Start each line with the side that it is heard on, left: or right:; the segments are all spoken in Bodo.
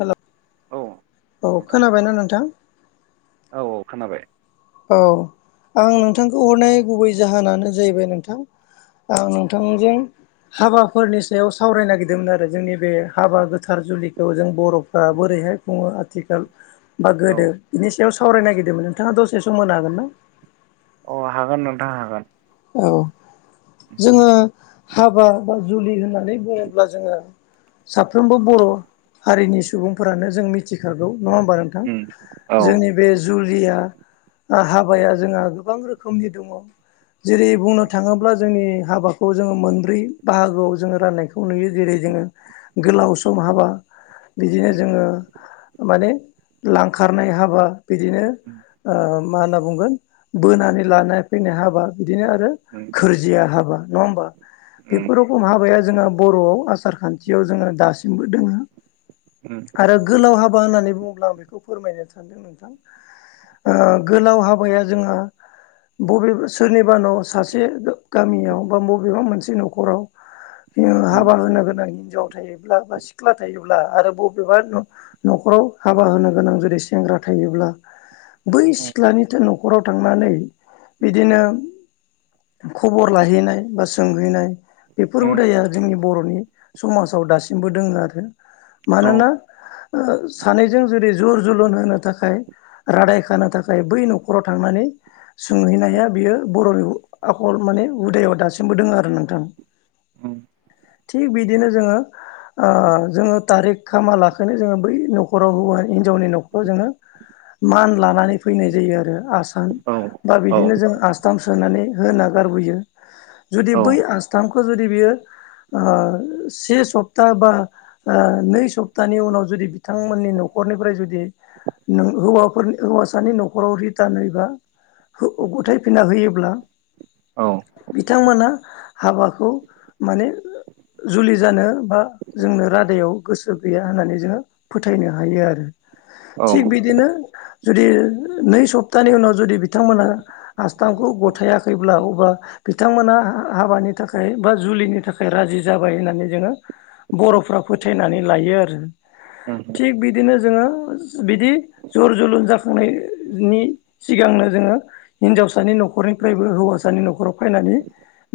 left: हेल'
right: औ
left: औ
right: नोंथां
left: खोनाबायना नोंथां
right: औ औ खोनाबाय
left: औ आं नोंथां आ नोंथांजों हाबाफोरनि सायाव सावरायनो नागिरदोंमोन आरो जोंनि बे हाबा गोथार जुलिखौ जों बर'फ्रा बोरैहाय बुङो आथिखाल बा
right: औ
left: गोदो बिनि सायाव सावरायनो नागिरदोंमोन नोंथाङा दसे सम मोनो हागोन ना
right: अ हागोन नोंथां हागोन
left: औ जोङो हाबा बा जुलि होननानै बुङोब्ला जोङो साफ्रोमबो बर' हारिनि सुबुंफोरानो जों मिथिखागौ नङा होमबा नोंथां
right: उम औ
left: जोंनि बे जुलिया हाबाया जोंहा गोबां रोखोमनि दङ जेरै बुंनो थाङोब्ला जोंनि हाबाखौ जोङो मोनब्रै बाहागोआव जोङो राननायखौ नुयो जेरै जोङो गोलाव सम हाबा बिदिनो
right: उम
left: जोङो माने लांखारनाय हाबा बिदिनो मा होनना बुंगोन बोनानै लानाय फैनाय हाबा बिदिनो आरो
right: उम
left: गोरजिया हाबा नङा होमबा
right: उम
left: बेफोर रखम हाबाया जोंहा बर'आव आसार खान्थियाव जोङो दासिमबो दोङो
right: ुम
left: आरो गोलाव हाबा होननानै बुङोब्ला आं बेखौ फोरमायनो सानदों नोंथां गोलाव हाबाया जोंहा बबे सोरनिबानाव सासे गामियाव बा बबेबा मोनसे न'खराव
right: उम
left: हाबा होनो गोनां हिनजाव थायोब्ला बा सिख्ला थायोब्ला आरो बबेबा न'खराव हाबा होनो गोनां जुदि सेंग्रा थायोब्ला बै सिख्लानिथो न'खराव थांनानै बिदिनो खबर लाहैनाय बा सोंहैनाय बेफोर
right: उम
left: हुदाया जोंनि बर'नि समाजाव दासिमबो दोङो आरो
right: औ
left: मानोना सानैजों जेरै जुर जोलुन होनो थाखाय रादाय खानो थाखाय बै न'खराव थांनानै सोंहैनाया बियो बर'नि आखल माने हुदायाव दासिमबो दङ आरो नोंथां
right: उम
left: थिग बिदिनो जोङो जोङो थारिख खामा लाखैनो जोङो बै न'खराव हौवा हिनजावनि न'खराव जोङो मान लानानै फैनाय जायो आरो आसार
right: औ
left: बा
right: औ
left: बिदिनो जों आसथाम सोनानै होना गारबोयो जुदि
right: औ
left: बै आसथ खौ जुदि बियो से सप्ता बा नै सप्तानि उनाव जुदि बिथांमोननि न'खरनिफ्राय जुदि हौवाफोरनि हौवासानि न'खराव रिटार्न होयोबा गथाय फैना होयोब्ला
right: औ
left: बिथांमोना हाबाखौ माने जुलि जानो बा जोंनो रादायाव गोसो गैया होननानै जोङो फोथायनो हायो आरो
right: औ
left: थिग बिदिनो जुदि नै सप्तानि उनाव जुदि बिथांमोना आसथामखौ गथायाखैब्ला अबबा बिथांमोना हाबानि थाखाय बा जुलिनि थाखाय राजि जाबाय होननानै जोङो बर'फ्रा फोथायनानै लायो आरो
right: उम
left: थिग बिदिनो जोङो बिदि जर जोलुर जाखांनायनि सिगांनो जोङो हिनजावसानि न'खरनिफ्रायबो हौवासानि न'खराव फैनानै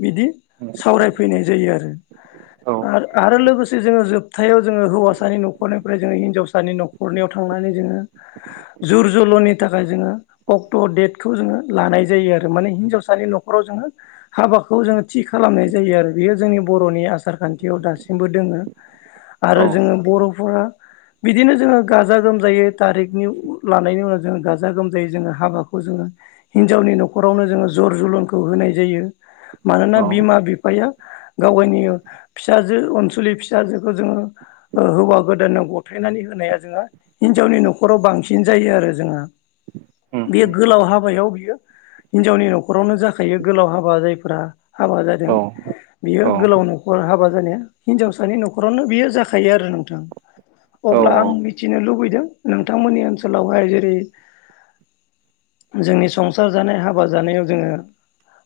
left: बिदि
right: उम
left: सावरायफैनाय जायो आरो
right: औ
left: आरो आरो लोगोसे जोङो जोबथायाव जोङो हौवासानि न'खरनिफ्राय जोङो हिनजावसानि न'खर नख'रनियाव थांनानै जोङो जुर जोल'नि थाखाय जोङो अक्ट' डेटखौ जोङो लानाय जायो आरो माने हिन्जावसानि न'खराव जोङो हाबाखौ जोङो थि खालामनाय जायो आरो बेयो जोंनि बर'नि आसार खान्थियाव दासिमबो दोङो
right: औ
left: आरो जोङो बर'फोरा बिदिनो जोङो गाजा गोमजायै थारिखनि लानायनि उनाव जोङो गाजा गोमजायै जोङो हाबाखौ जोङो हिन्जावनि न'खरावनो जोङो जर जलनखौ होनाय जायो मानोना
right: औ
left: बिमा बिफाया गावावनि फिसाजो ओनसुलि फिसाजोखौ जोङो हौवा गोदानाव गथायनानै होनाया जोङहा हिनजावनि न'खराव बांसिन जायो आरो जोंहा
right: उम
left: बे गोलाव हाबायाव हिनजावनि न'खरावनो जाखायो गोलाव हाबा जायफोरा हाबा
right: औ
left: जादों बियो गोलाव न'खर हाबा जानाया हिनजावसानि न'खरावनो बियो जाखायो आरो नोंथां
right: औ
left: अब्ला आं मिथिनो लुबैदों नोंथांमोननि ओनसोलावहाय जेरै जोंनि खसार जानाय हाबा जानायाव जोङो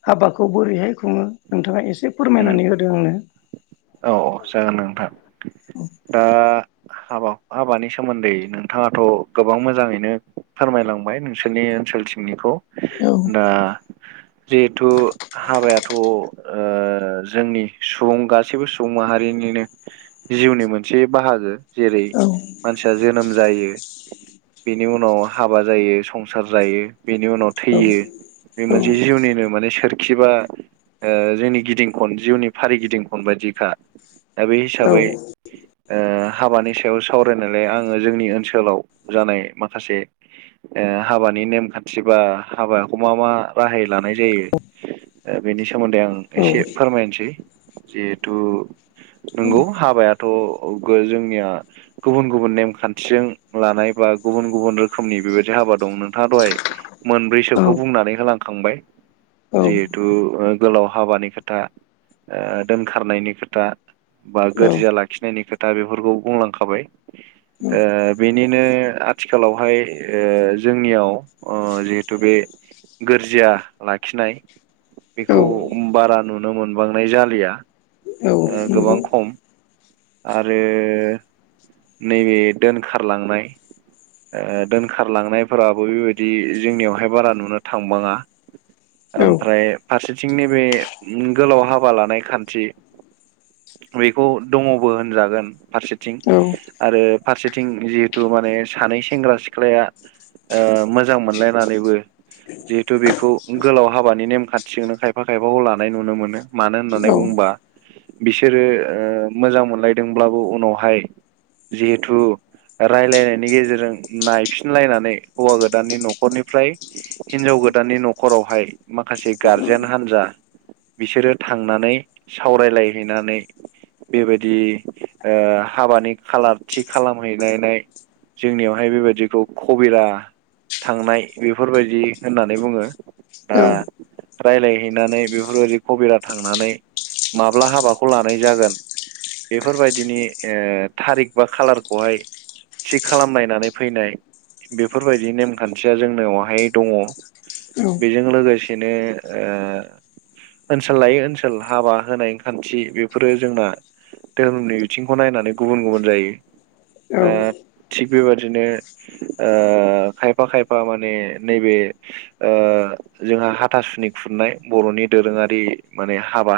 left: हाबाखौ बोरैहाय खुङो नोंथाङा एसे फोरमायनानै होदों आंनो
right: अ जागोन नोंथां दा हाबा हाबानि सोमोन्दै नोंथाङाथ' गोबां मोजाङैनो फोरमायलांबाय नोंसोरनि ओनसोलसिम सिनिखौ
left: औ
right: दा जिहेथु हाबायाथ' जोंनि सुबुं गासैबो मनिनो जिउनि मोनसे बाहागो जेरै मानसिया जोन जायो बेनि उनाव हाबा जायो संसार जायो बेनि उनाव थैयो बे मोनसे जिउनिनो माने सोर बि खबा जोंनि गिदिं खन जिउनि फारिगिदिं खन बायदिखा दा बे
left: औ
right: हिसाबै हाबानि सायाव सावरायनायलाय आङो जोंनि ओनसोलाव जानाय माखासे हाबानि नेमखान्थि बा हाबाखौ मा मा राहाय लानाय जायो बेनि सोमोन्दै आं एसे फोरमायनोसै जिहेथु नंगौ हाबाय थ' जोंनिया गुबुन गुबुन नेमखान्थिजों लानाय बा गुबुन गुबुन रोखोमनि बेबायदि आबाद दं नोंथाङा दहाय मोनब्रैसोखौ बुंनानै होलांखांबाय गोलाव हाबानि खोथा दोनखारनायनि खोथा बा गोरजिया लाखिनायनि खोथा बेफोरखौ बुंलांखाबाय बेनिनो आथिखालावहाय जोंनियाव जिहेथु बे गोरजिया लाखिनाय
left: औ
right: बेखौ बारा नुनो मोनबांनाय जालिया
left: औ
right: गोबां
left: नंगौ
right: खम आरो नैबे दोनखारलांनाय। ओ दोनखारलांनायफोराबो बेबायदि जोंनियावहाय बारा नुनो थांबाङा
left: औ
right: ओमफ्राय फारसेथिंनि बे गोलाव हाबा लानाय खान्थि बेखौ दङबो होनजागोन फारसेथिं
left: औ
right: आरो फारसेथिं जिहेथु माने सानै सेंग्रा सिख्लाया ओ मोजां मोनलायनानैबो जिहेतु बेखौ गोलाव हाबानि नेमखान्थिजोंनो खायफा खायफाखौ लानाय नुनो मोनो। मानो
left: औ
right: होननानै बुंबा बिसोरो मोजां मोनलायदोंब्लाबो उनावहाय जिहेथु रायलायनायनि गेजेरजों नायफिनलायनानै हौवा गोदाननि न'खरनिफ्राय हिनजाव गोदाननि न'खरावहाय माखासे गारजेन हान्जा बिसोरो थांनानै सावरायलायहैनानै बेबायदि हाबानि खाालार थि खालामहैलायनाय जोंनियावहाय बेबायदिखौ खबरा थांनाय बेफोरबायदि होननानै बुङो ह रायज्लायहैनानै बेफोरबायदि कबरा थांनानै माब्ला हाबाखौ लानाय जागोन बेफोरबायदिनि ओ थारिक बा खालारखौहाय थि खालामलनायनानै फैनाय बेफोरबायदि नेमखान्थिया जोंनावहाय दङ।
left: औ
right: बेजों लोगोसेनो ओ ओनसोल लायै ओनसोल हाबा होनाय खान्थि बेफोरो जोंना धोरोमनि बिथिंखौ नायनानै गुबुन गुबुन जायो
left: औ
right: दा थिग बेबादिनो ओ खायफा खायफा माने नैबे ओ जोंहा हाथासुनि खुरनाय बर'नि दोरोङारि माने हाबा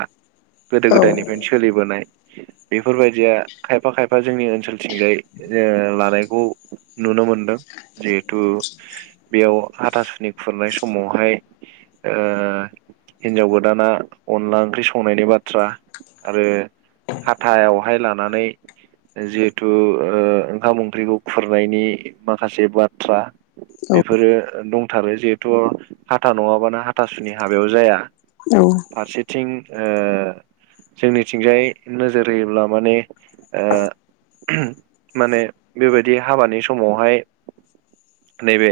right: गोदो गोदायनिफ्रायनो सोलिबोनाय बेफोरबायदिया खायफा खायफा जोंनि ओनसोलथिंजाय ओ लानायखौ नुनो मोनदों जिहेथु बेयाव हाथसुनि खुरनाय समावहाय ओ हिन्जाव गोदाना अनला ओंख्रि संनायनि बाथ्रा आरो हथायावहाय लानानै जिहेथु ओ ओंखाम ओंख्रिखौ खुरनायनि माखासे बाथ्रा बेफोरो दंथारो जिहेथु हाथा नङाबानो हाथासुनि हाबायाव जाया
left: औ
right: फारसेथिं ओ जोंनिथिंजाय नोजोर होयोब्ला माने ओ माने बेबायदि हाबानि समावहाय नैबे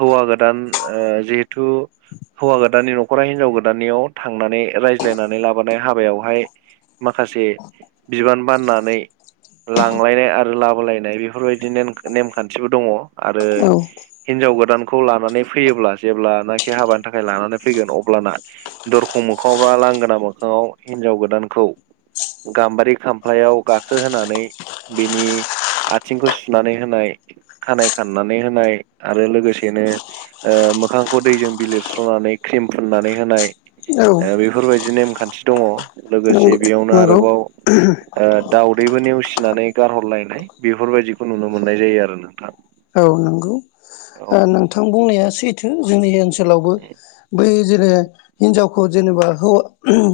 right: हौवा गोदान ओ जिहेथु हौवा गोदाननि न'खरा हिनजाव गोदाननियाव थांनानै रायज्लायनानै लाबोनाय हाबायावहाय माखासे बिबान बाननानै लांलायनाय आरो लाबोलायनाय बेफोरबायदि ने नेमखान्थिबो दङ आरो हिनजाव गोदानखौ लानानै फैयोब्ला जेब्लानाखि हाबानि थाखाय लानानै फैगोन अब्लाना दरखं मोखावबा लांगोना मोखाङाव हिनजाव गोदानखौ गाम्बारि खामफ्लायाव गाखोहोनानै बिनि आथिंखौ सुनानै होनाय खानाइ खाननानै होनाय आरो लोगोसेनो ओ मोखांखौ दैजों बिलिरस्रनानै क्रिम फुननानै होनाय।
left: औ
right: ओ बेफोरबायदि नेमखान्थि दङ
left: नंगौ
right: लोगोसे बेयावनो
left: नंगौ
right: आरोबाव ओ दावदैबो नेवसिनानै गारहरलायनाय बेफोरबायदिखौ नुनो मोननाय जायो आरो नोंथां।
left: औ नंगौ
right: औ
left: ओ नोंथां बुंनाया सैथो जोंनि ओसोल लावबो बै जेरै हिनजावखौ जेनेबा हौवा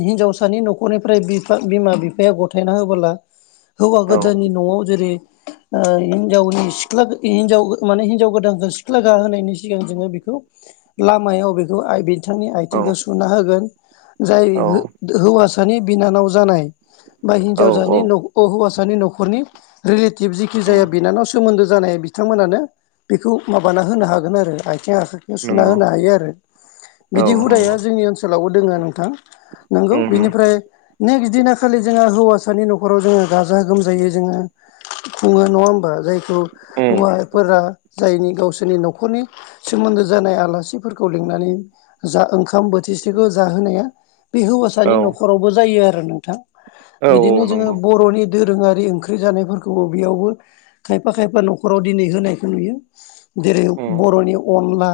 left: हिनजावसानि न'खरनिफ्राय बिफा बिमा बिफाया गथायना होबोला हौवा
right: औ
left: गोदाननि न'वाव जेरै हिनजावनि सिख्ला हिनजाव माने हिन्जाव गोदानखौ सिख्ला गाहोनायनि सिगां जोङो बिखौ लामाया अबेखौ आइबि बिथांनि
right: औ
left: आइथिंखौ सुना होगोन जाय हौवासानि बिनानाव जानाय बा
right: औ
left: हिन्जावसानि
right: औ
left: हौवासानि न'खरनि रिलेटिभ जिखि
right: उम
left: जाया बिनानाव सोमोन्दो जानाय बिथांमोनानो बेखौ माबाना होनो हागोन आरो आथिं आखाइ बे सुना
right: नंगौ
left: होनो हायो आरो
right: औ
left: बिदि हुदाया
right: नंगौ
left: जोंनि ओनसोलावबो दोङो नोंथां नंगौ
right: उम उम
left: बिनिफ्राय नेक्स्ट बिदिना खालि जोङो हौवासानि न'खराव जोङो गाजा गोमजायै जोङो खुङो नङा होमबा जायखौ
right: उम
left: हौवाफोरा जायनि गावसोरनि न'खरनि सोमोन्दो जानाय आलासिफोरखौ लिंनानै जा ओंखाम बोथिसेल' जाहोनाया बे
right: औ
left: हौवासानि न'खरावबो जायो आरो नोंथां
right: औ
left: बिदिनो
right: औ
left: जोङो
right: नंगौ
left: बर'नि दोरोङारि ओंख्रि जानायफोरखौबो बेयावबो खायफा खायफा न'खर व न'खराव दिनै होनायखौ नुयो जेरै
right: उम
left: बर'नि अनला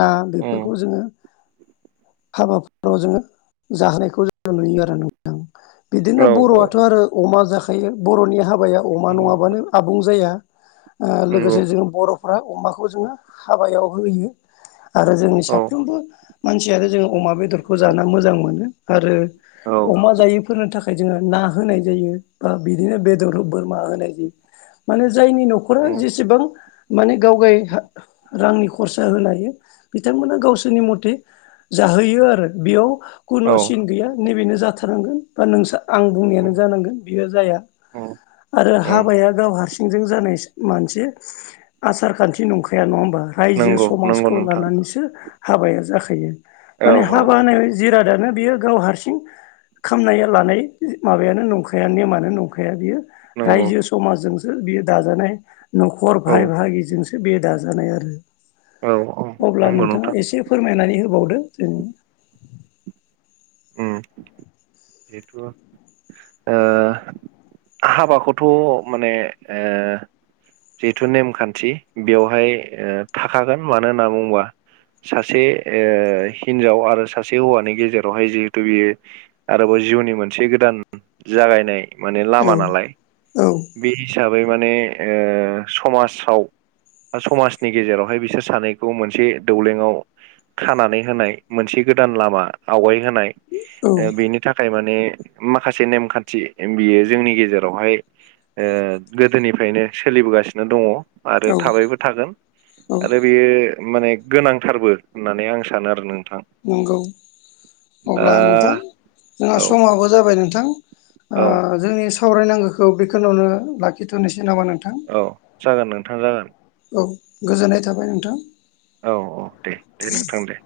left: ना
right: उम
left: बेफोरखौ जोङो हाबाफोराव जोङो जाहोनायखौ जोङो नुयो आरो नों बिदिनो
right: औ औ
left: बर'आथ' आरो अमा जाखायो बर'नि हाबाया अमा
right: नंगौ
left: नङाबानो आबुं जाया ओ
right: नंगौ
left: लोगोसे जोङो बर'फ्रा अमाखौ जोङो हाबायाव होयो आरो जोंनि
right: औ
left: साफ्रोमबो मानसियानो जों अमा बेदरखौ जा मोजां मोनो आरो
right: औ
left: अमा जायैफोरनि थाखाय जों ना होनाय जायो बा बिदिनो बेदर बोरमा होनाय जायो माने जायनि नखरा
right: उम
left: जेसेबां माने गाव गाय रांनि खरसा होनो हायो बिथांमोना गावसोरनि मथे जाहोयो आरो बेयाव
right: औ
left: खुनुसिन गैया नैबेनो जाथारनांगोन बा नों आं बुंनायानो
right: उम
left: जानांगोन बियो जाया
right: उम
left: आरो
right: उम
left: हाबाया गाव हार सिंजों जानाय मानसे आसार खान्थि नंखाया नङा ओमबा रायजो
right: नंगौ नंगौ
left: समाजखौ
right: नोंथां
left: लानानैसो हाबाया जाखायो
right: औ
left: माने हा
right: औ
left: बा होननाय जिरादानो बियो गाव हारसिं खामनाय लानाय माबायानो नंखाया नेमानो नंखाया बियो
right: नंगौ
left: रायजो समाजजोंसो बियो दाजानाय न'खर
right: औ
left: भाय बागिजोंसो बे दाजानाय आरो
right: औ औ
left: अब्ला
right: नंगौ
left: नोंथाङा
right: नोंथां
left: एसे फोरमायनानै होबावदो जों
right: उम जिहेथु ओ हाबाखौथ' माने ओ जिहेथु नेमखान्थि बेवहाय ओ थाखागोन मानो होनना बुङोबा सासे ओ हिनजाव आरो सासे हौवानि गेजे रावहाय जिहेतु बियो आरोबाव जिउनि मोनसे गोदान जागायनाय माने
left: औ
right: लामा नालाय
left: औ
right: बे हिसाबै माने ओ समाजाव समाजनि गेजेरावहाय बिसोर सानैखौ मोनसे दौलङाव खानानै होनाय मोनसे गोदान लामा आवगाय होनाय ओ
left: औ
right: बेनि थाखाय माने माखासे नेमखान्थि बियो जोंनि गेजेरावहाय ओ गोदोनिफ्रायनो सोलिबोगासिनो दङ आरो
left: औ
right: थाबायबो थागोन
left: औ
right: आरो बेयो माने गोनांथारबो होननानै आं सानो आरो नोंथां
left: नंगौ
right: दा
left: अब्ला नोंथां जोंहा
right: औ
left: समाबो जाबाय नोंथां ओ
right: औ
left: जोंनि सावरायनांगोखो बेखिनावनो लाखिथ'नोसै नामा नोंथां
right: औ जागोन नोंथां जागोन
left: औ गोजोननाय थाबाय नोंथां
right: औ औ दे दे नोंथां दै।